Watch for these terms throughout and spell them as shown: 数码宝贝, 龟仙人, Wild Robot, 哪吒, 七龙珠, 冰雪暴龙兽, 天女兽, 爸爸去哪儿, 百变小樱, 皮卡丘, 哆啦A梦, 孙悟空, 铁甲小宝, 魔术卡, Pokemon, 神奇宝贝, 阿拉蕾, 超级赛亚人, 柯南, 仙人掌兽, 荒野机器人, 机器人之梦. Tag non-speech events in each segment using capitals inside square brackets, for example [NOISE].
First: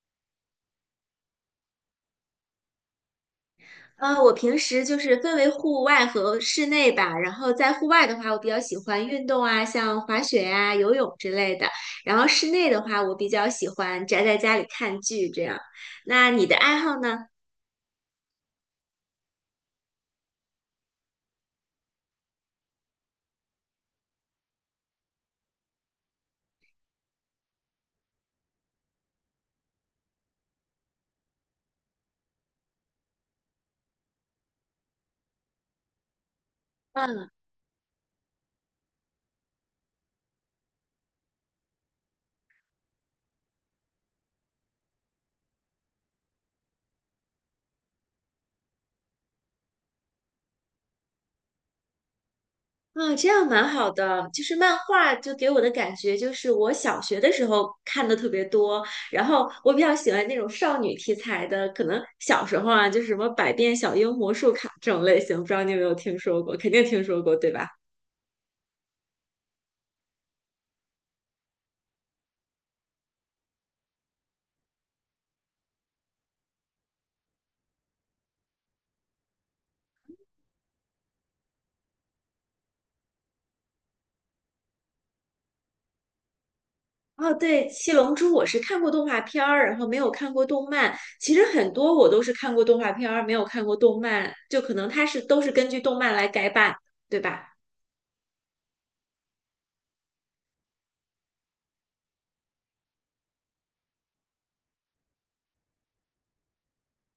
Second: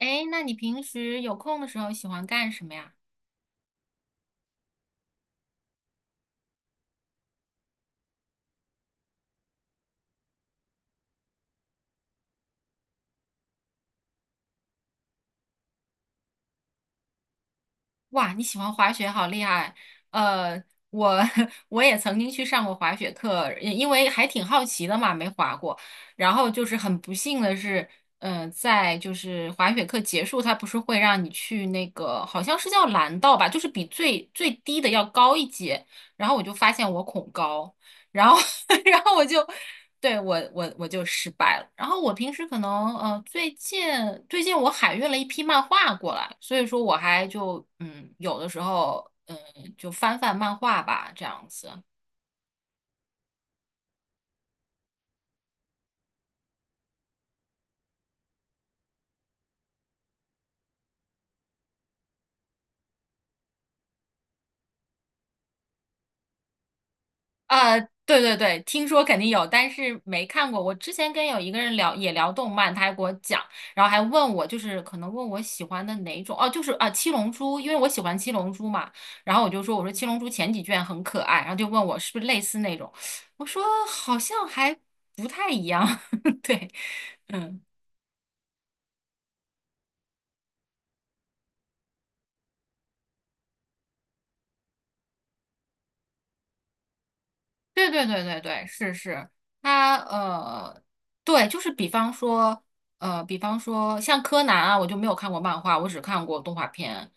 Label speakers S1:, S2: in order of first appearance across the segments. S1: 哎，那你平时有空的时候喜欢干什么呀？
S2: 我平时就是分为户外和室内吧。然后在户外的话，我比较喜欢运动啊，像滑雪呀、游泳之类的。然后室内的话，我比较喜欢宅在家里看剧这样。那你的爱好呢？
S1: 哇，你喜欢滑雪，好厉害！呃，我 [LAUGHS] 我也曾经去上过滑雪课，因为还挺好奇的嘛，没滑过。然后就是很不幸的是，在就是滑雪课结束，他不是会让你去那个好像是叫蓝道吧，就是比最最低的要高一阶。然后我就发现我恐
S2: 嗯
S1: 高。然后 [LAUGHS] 然后我就对我就失败了。然后我平时可能最近我海运了一批漫画过来，所以说我还就有的时候就翻翻漫画吧这样子。
S2: 啊，这样蛮好的。就是漫画，就给我的感觉就是我小学的时候看的特别多，然后我比较喜欢那种少女题材的，可能小时候啊，就是什么《百变小樱》《魔术卡》这种类型，不知道你有没有听说过？肯定听说过，对吧？
S1: 啊，对对对，听说肯定有，但是没看过。我之前跟有一个人聊，也聊动漫，他还给我讲，然后还问我，就是可能问我喜欢的哪种，哦，就是啊，《七龙珠》，因为我喜欢《七龙珠》嘛，然后我就说，我说《七龙珠》前几卷很可爱，然后就问我是不是类似那种，我说好像还不太一样，[LAUGHS] 对，
S2: 哦，
S1: 嗯。
S2: 对，《七龙珠》我是看过动画片儿，然后没有看过动漫。其实很多我都是看过动画片儿，没有看过动漫，就可能它是都是根据动漫来改版，对吧？
S1: 对对对对对，是是，他对，就是比方说，比方说像柯南啊，我就没有看过漫画，我只看过动画片。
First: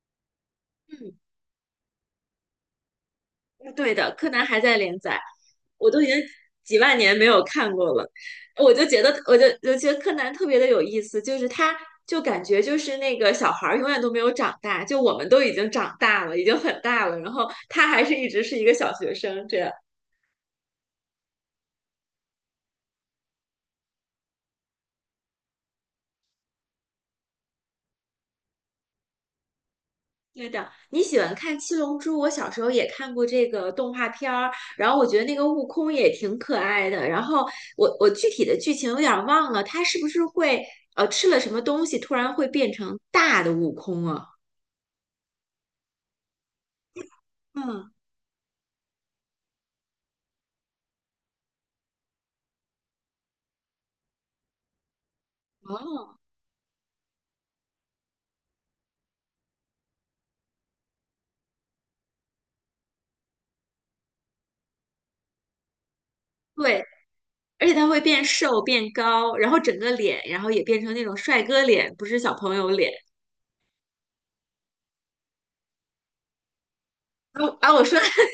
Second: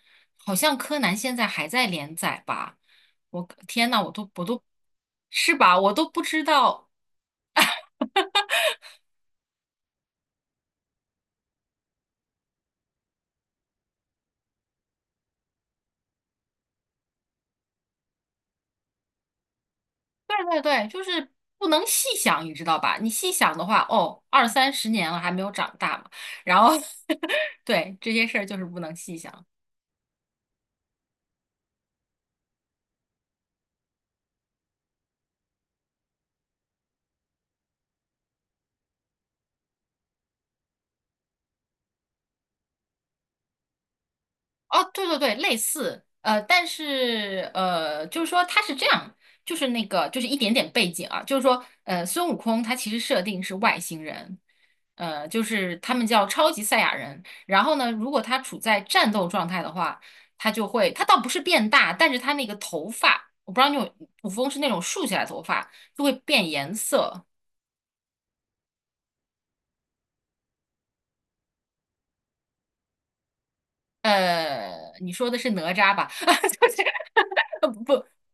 S1: 好像柯南现在还在连载吧？我
S2: 嗯，
S1: 天
S2: 对
S1: 呐，我
S2: 的，
S1: 都
S2: 柯
S1: 我
S2: 南还
S1: 都
S2: 在连载，
S1: 是吧？
S2: 我
S1: 我
S2: 都已
S1: 都
S2: 经
S1: 不知
S2: 几
S1: 道。
S2: 万年没有看过了。我就觉得，我觉得柯南特别的有意思，就是他就感觉就是那个小孩儿永远都没有长大，就我们都已经长大了，已经很大了，然后他还是一直是一个小学生这样。
S1: 对对对，就是不能细想，你知道吧？你细想的话，哦，二三十年了还没有长大嘛。然后 [LAUGHS] 对，这些事儿就是不能细想。
S2: 对的，你喜欢看《七龙珠》，我小时候也看过这个动画片儿，然后我觉得那个悟空也挺可爱的。然后我具体的剧情有点儿忘了，他是不是会吃了什么东西，突然会变成大的悟空啊？
S1: 哦，对对对，类似，但是
S2: 嗯，
S1: 就是说它是这样，就是那个，就是一点点背景啊，就是说，孙悟空他其实设定是外星人，就是他们
S2: 哦，
S1: 叫超级赛亚人。然后呢，如果他处在战斗状态的话，他就会，他倒不是变大，但是他那个头发，我不知道你有，古风是那种竖起来的头发，就会变颜
S2: 对，
S1: 色。
S2: 而且他会变瘦变高，然后整个脸，然后也变成那种帅哥脸，不是小朋友脸。
S1: 你说的是哪吒吧？[LAUGHS] 就是
S2: 啊，啊我说
S1: 不，
S2: [LAUGHS]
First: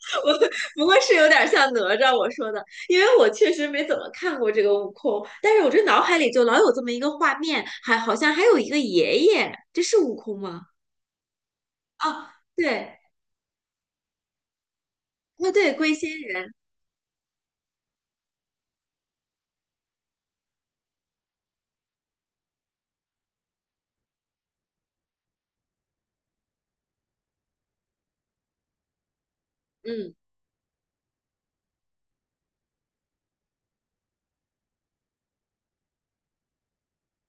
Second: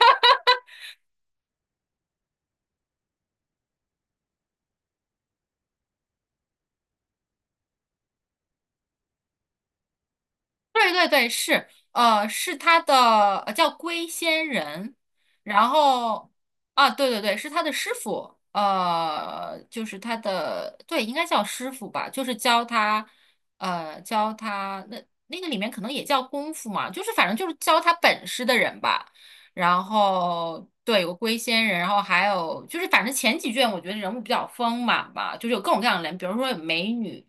S2: [LAUGHS] 我不过是有点像哪吒我说的，因为我确实没怎么看过这个悟空，但是我这脑海里就老有这么一个画面，还好像还有一个爷爷，这是悟空吗？
S1: 对对对，是，
S2: 啊，
S1: 是他
S2: 对，
S1: 的，叫龟仙人，
S2: 啊
S1: 然
S2: 对，龟仙
S1: 后
S2: 人，
S1: 啊，对对对，是他的师傅，就是他的，对，应该叫师傅吧，就是教他那个里面可能也叫功夫嘛，就是反正就是教他本事的人吧。然
S2: 嗯。
S1: 后对，有个龟仙人，然后还有就是反正前几卷我觉得人物比较丰满吧，就是有各种各样的人，比如说有美女。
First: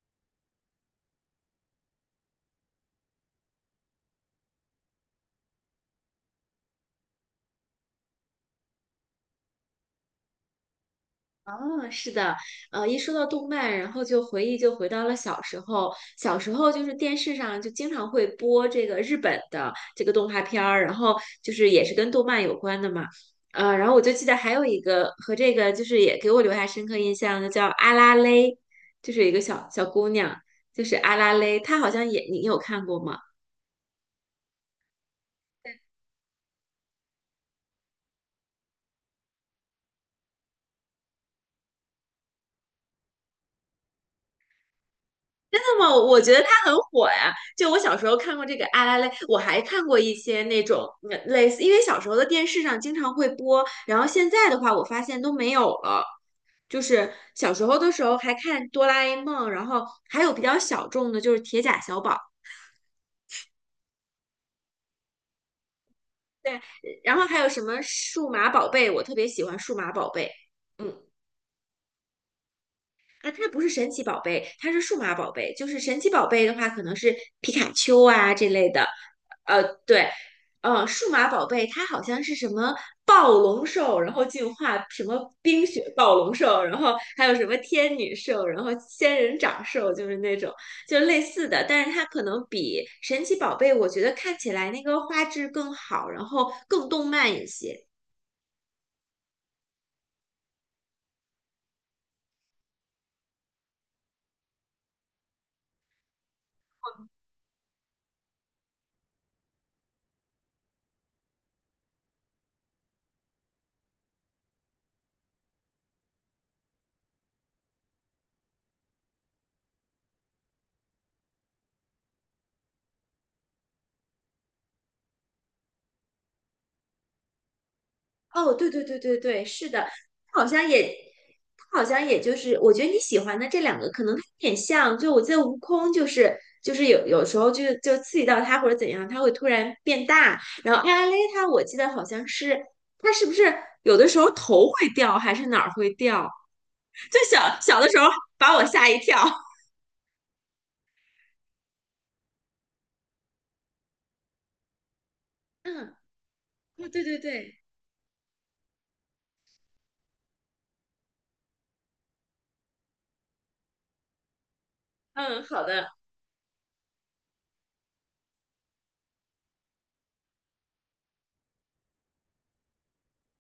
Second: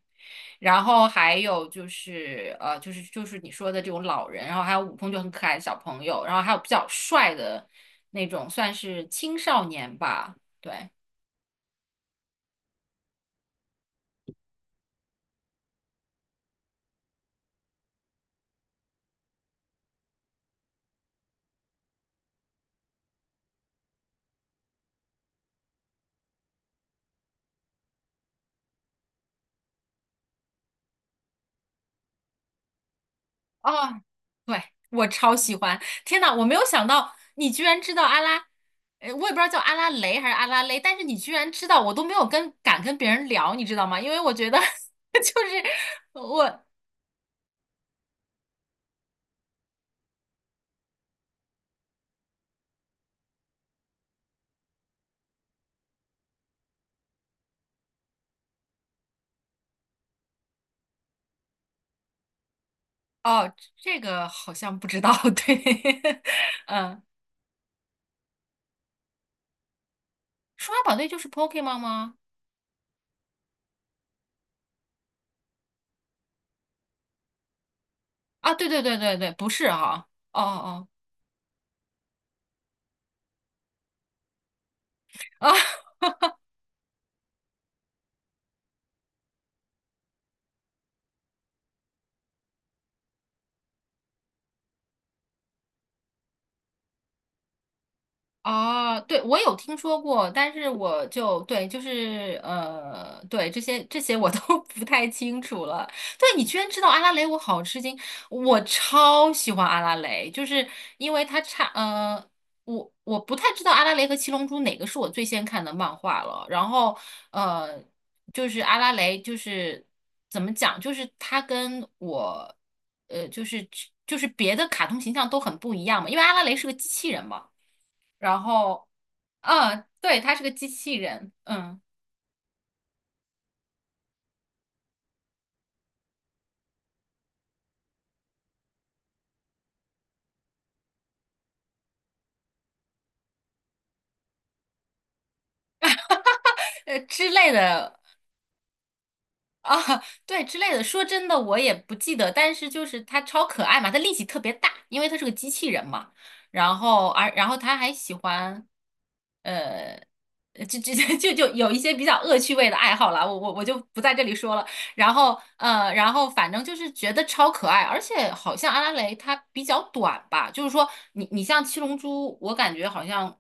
S1: 然后还有就是就是你说的这种老人，然后还有舞风就很可爱的小朋友，然后还有比较帅的那种，算是青少年吧。对，
S2: 哦，是的，一说到动漫，然后就回忆就回到了小时候。小时候就是电视上就经常会播这个日本的这个动画片儿，然后就是也是跟动漫有关的嘛。然后我就记得还有一个和这个就是也给我留下深刻印象的叫阿拉蕾，就是一个小小姑娘，就是阿拉蕾，她好像也你有看过吗？
S1: 哦，对，我超喜欢！天呐，我没有想到你居然知道阿拉，我也不知道叫阿拉蕾还是阿拉蕾，但是你居然知道，我都没有敢跟别人聊，你知道吗？因为我觉得 [LAUGHS] 就是
S2: 那么我觉得它
S1: 我
S2: 很火呀。就我小时候看过这个《阿拉蕾》，我还看过一些那种嗯类似，因为小时候的电视上经常会播，然后现在的话，我发现都没有了。就是小时候的时候还看《哆啦 A 梦》，然后还有比较小众的，就是《铁甲小宝》，
S1: 哦，这个好像不知道，对，[LAUGHS] 嗯，
S2: 然后还有什么《数码宝贝》，我特别喜欢《数码宝贝》。
S1: 数码
S2: 嗯，
S1: 宝贝就是 Pokemon 吗？
S2: 啊，它不是神奇宝贝，它是数码宝贝。就是神奇宝贝的话，可能是皮卡丘啊这
S1: 啊，对
S2: 类
S1: 对
S2: 的。
S1: 对对对，不是哈、
S2: 对，
S1: 哦哦
S2: 数码宝贝它好像是什么暴龙兽，然后进化什么
S1: 哦，啊，
S2: 冰雪暴龙兽，然后还有什么天女兽，然后仙人掌兽，就是那种就类似的，但是它可能比神奇宝贝我觉得看起来那个画质更好，然后更动漫一些。
S1: 哦，对，我有听说过，但是我就对，就是对这些我都 [LAUGHS] 不太清楚了。对，你居然知道阿拉蕾，我好吃惊！我超喜欢阿拉蕾，就是因为我不太知道阿拉蕾和七龙珠哪个是我最先看的漫画了。然后呃，就是阿拉蕾，就是怎么讲，就是它跟我呃，就是就是别的卡通形象都很不一样嘛，因为阿拉蕾是个机器人嘛。然
S2: 哦，对对
S1: 后，
S2: 对对对，是的，
S1: 对，他是
S2: 好
S1: 个
S2: 像
S1: 机器
S2: 也，
S1: 人，嗯，
S2: 好像也就是，我觉得你喜欢的这两个可能有点像，就我记得悟空就是就是有有时候刺激到他或者怎样，他会突然变大，然后艾拉蕾她我记得好像是她是不是有的时候头会掉还是哪儿会掉，
S1: 呃
S2: 就
S1: 之类
S2: 小小的
S1: 的
S2: 时候把我吓一跳。
S1: 啊，对之类的。说真的，我也不记得，但是就是他超可爱嘛，他力气特别大，因为他是个机器人
S2: 嗯，
S1: 嘛。然
S2: 哦，对
S1: 后，
S2: 对
S1: 而然后
S2: 对，
S1: 他还喜欢，呃，就 [LAUGHS] 就有一些比较恶趣味的爱好啦，我就不在这里说了。然后
S2: 嗯，好的，
S1: 然后反正就是觉得超可爱，而且好像阿拉蕾它比较短吧，就是说你像七龙珠，我感觉好像，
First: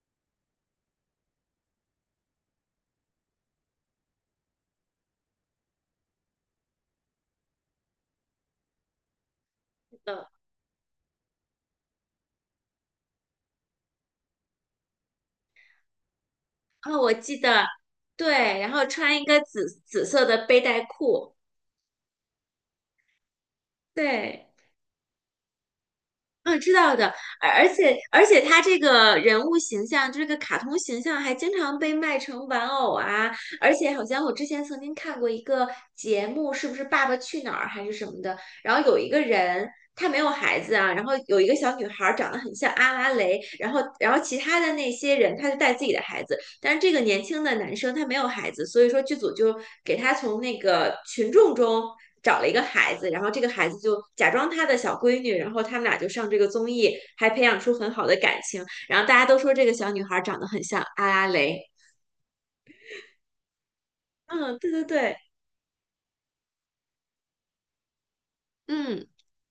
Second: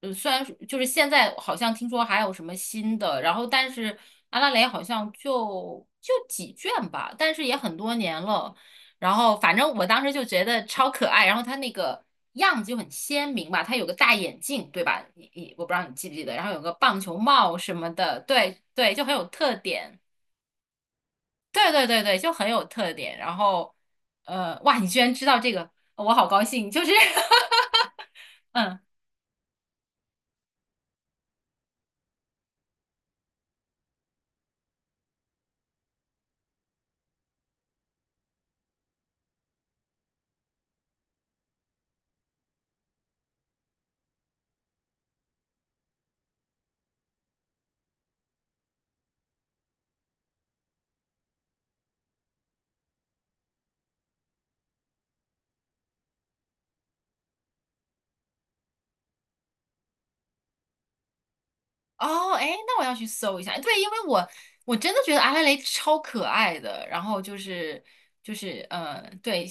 S1: 虽然就是现在好像听说还有什么新的，然后但是阿拉蕾好像就几卷吧，但是也很多年了，然后反正我当时就觉得超可爱，然后它那个样子就很鲜明吧，它有个大眼镜，对吧？你我不知道你记不记得，然后有个棒
S2: 我
S1: 球
S2: 记
S1: 帽
S2: 得
S1: 什么的，
S2: 对，
S1: 对
S2: 然后
S1: 对，就很
S2: 穿
S1: 有
S2: 一个
S1: 特
S2: 紫
S1: 点。
S2: 紫色的背带裤，
S1: 对对对对，就很有特点。然后，
S2: 对。
S1: 哇，你居然知道这个，我好高
S2: 嗯，
S1: 兴。
S2: 知
S1: 就是
S2: 道的，而且
S1: [LAUGHS]
S2: 他这
S1: 嗯，
S2: 个人物形象，就这个卡通形象还经常被卖成玩偶啊，而且好像我之前曾经看过一个节目，是不是《爸爸去哪儿》还是什么的，然后有一个人他没有孩子啊，然后有一个小女孩儿长得很像阿拉蕾，然后其他的那些人他就带自己的孩子，但是这个年轻的男生他没有孩子，所以说剧组就给他从那个群众中找了一个孩子，然后这个孩子就假装他的小闺女，然后他们俩就上这个综艺，还培养出很好的感情。然后大家都说这个小女孩长得很像阿拉蕾，
S1: 哦，哎，那我要去搜一下。对，因为我
S2: 嗯，对
S1: 我
S2: 对
S1: 真的觉
S2: 对，
S1: 得阿拉蕾超可爱的。然后就是
S2: 嗯，
S1: 对，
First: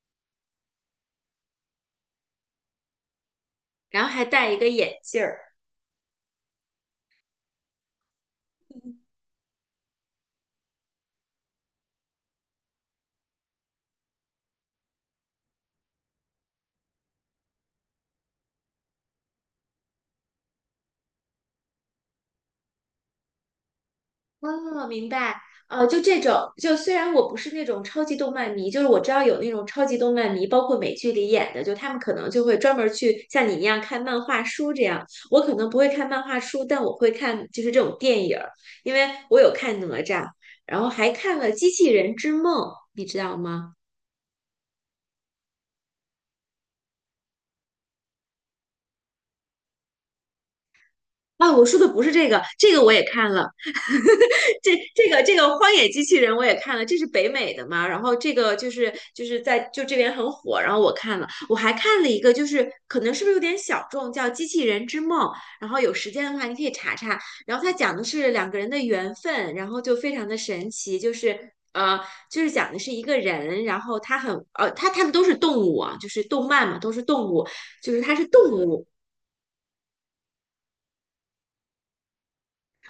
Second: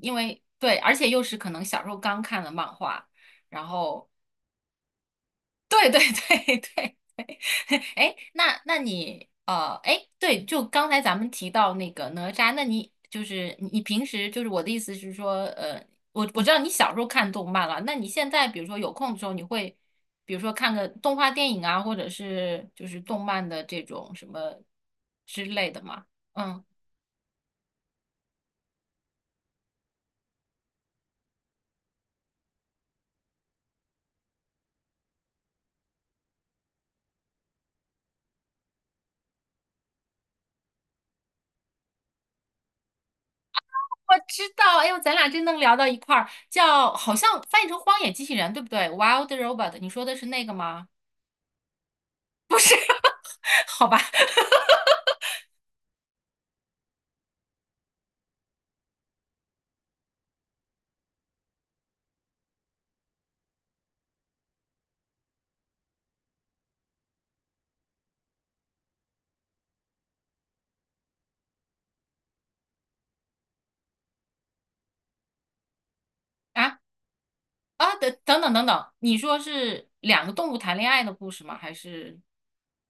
S1: 因为对，而且又是可能小时候刚看的漫画，然
S2: 然
S1: 后
S2: 后还戴一个眼镜儿。
S1: 对对对 [LAUGHS] 对，[LAUGHS] 哎，那你，哎，对，就刚才咱们提到那个哪吒，那你就是你平时就是我的意思是说，我知道你小时候看动漫了，那你现在比如说有空的时候，你会比如说看个动画电影啊，或者是就是动漫的这种什么
S2: 哦，明白。
S1: 之类的
S2: 就
S1: 吗？
S2: 这种，
S1: 嗯，
S2: 就虽然我不是那种超级动漫迷，就是我知道有那种超级动漫迷，包括美剧里演的，就他们可能就会专门儿去像你一样看漫画书这样。我可能不会看漫画书，但我会看就是这种电影儿，因为我有看哪吒，然后还看了《机器人之梦》，你知道吗？
S1: 我知道，哎呦，咱俩真能聊到一块儿，叫好像翻译成《荒野机器人》，对不对？Wild Robot，你说的是那个吗？
S2: 啊，我说的不是这个，这个我也看了。
S1: [LAUGHS] 好吧。[LAUGHS]
S2: 这个《荒野机器人》我也看了，这是北美的嘛，然后这个就是在这边很火，然后我看了，我还看了一个，就是可能是不是有点小众，叫《机器人之梦》，然后有时间的话你可以查查，然后它讲的是两个人的缘分，然后就非常的神奇，就是。就是讲的是一个人，然后他很他们都是动物啊，就是动漫嘛，
S1: 啊。
S2: 都是动物，就
S1: 啊，
S2: 是他
S1: 等
S2: 是
S1: 等
S2: 动
S1: 等等
S2: 物，
S1: 等，你说是两个动物谈恋爱的故事吗？还是？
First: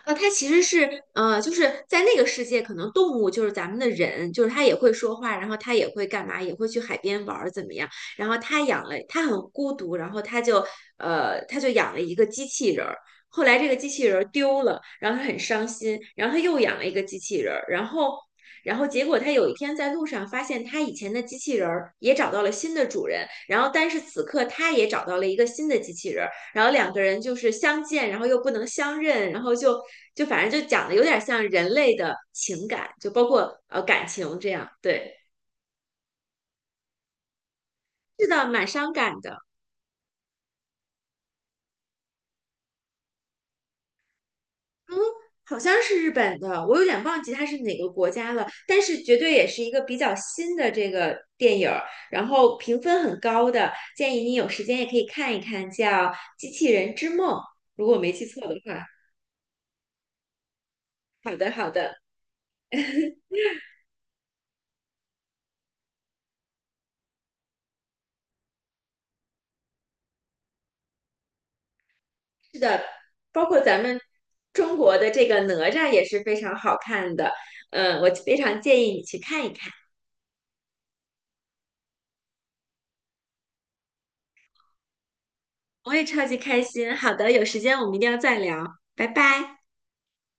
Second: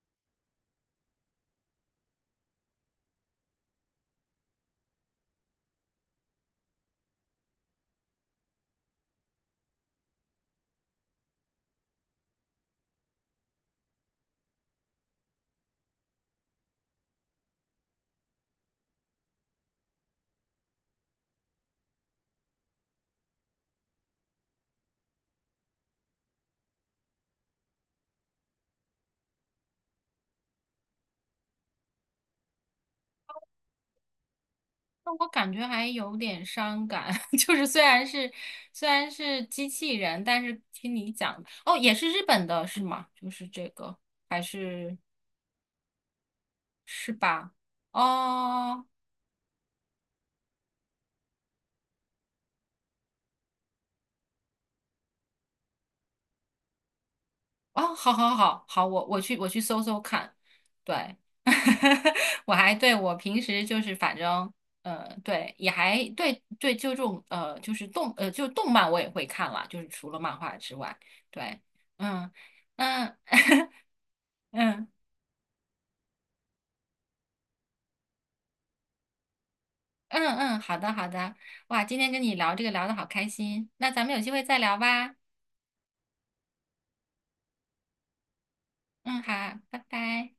S2: 它其实是就是在那个世界，可能动物就是咱们的人，就是它也会说话，然后它也会干嘛，也会去海边玩儿怎么样？然后他养了，他很孤独，然后他就他就养了一个机器人儿。后来这个机器人儿丢了，然后他很伤心，然后他又养了一个机器人儿，然后结果他有一天在路上发现他以前的机器人儿也找到了新的主人，然后但是此刻他也找到了一个新的机器人。然后两个人就是相见，然后又不能相认，然后就就反正就讲的有点像人类的情感，就包括感情这样。
S1: 那
S2: 对，
S1: 我感觉还有点伤感，[LAUGHS] 就是虽然
S2: 是
S1: 是
S2: 的，蛮
S1: 虽
S2: 伤
S1: 然
S2: 感的。
S1: 是机器人，但是听你讲，哦，也是日本的是吗？就是这个，还是
S2: 嗯，好像是日本的，我有点
S1: 是
S2: 忘记它
S1: 吧？
S2: 是哪个国家了，但
S1: 哦
S2: 是绝对也是一个比较新的这个电影儿，然后评分很高的，建议你有时间也可以看一看，叫《机器人之梦》，如
S1: 哦，
S2: 果我
S1: 好
S2: 没记
S1: 好
S2: 错的
S1: 好
S2: 话。
S1: 好，我去搜搜看，对，
S2: 好的，好的。
S1: [LAUGHS] 我还对我平时就是反正对也还对对就这种就是就动漫我也会看了，就是除了漫画之外，对，嗯嗯
S2: 包括
S1: [LAUGHS]
S2: 咱们中
S1: 嗯
S2: 国的这个哪吒也是非常好看的，嗯，我非常建议你去看一看。
S1: 嗯嗯，好的好的，哇，今天跟你聊这个聊得好开心，那咱们有机会再聊吧，
S2: 我也超级开心。好的，有时间我们一定要再聊，拜
S1: 嗯好，
S2: 拜。
S1: 拜拜。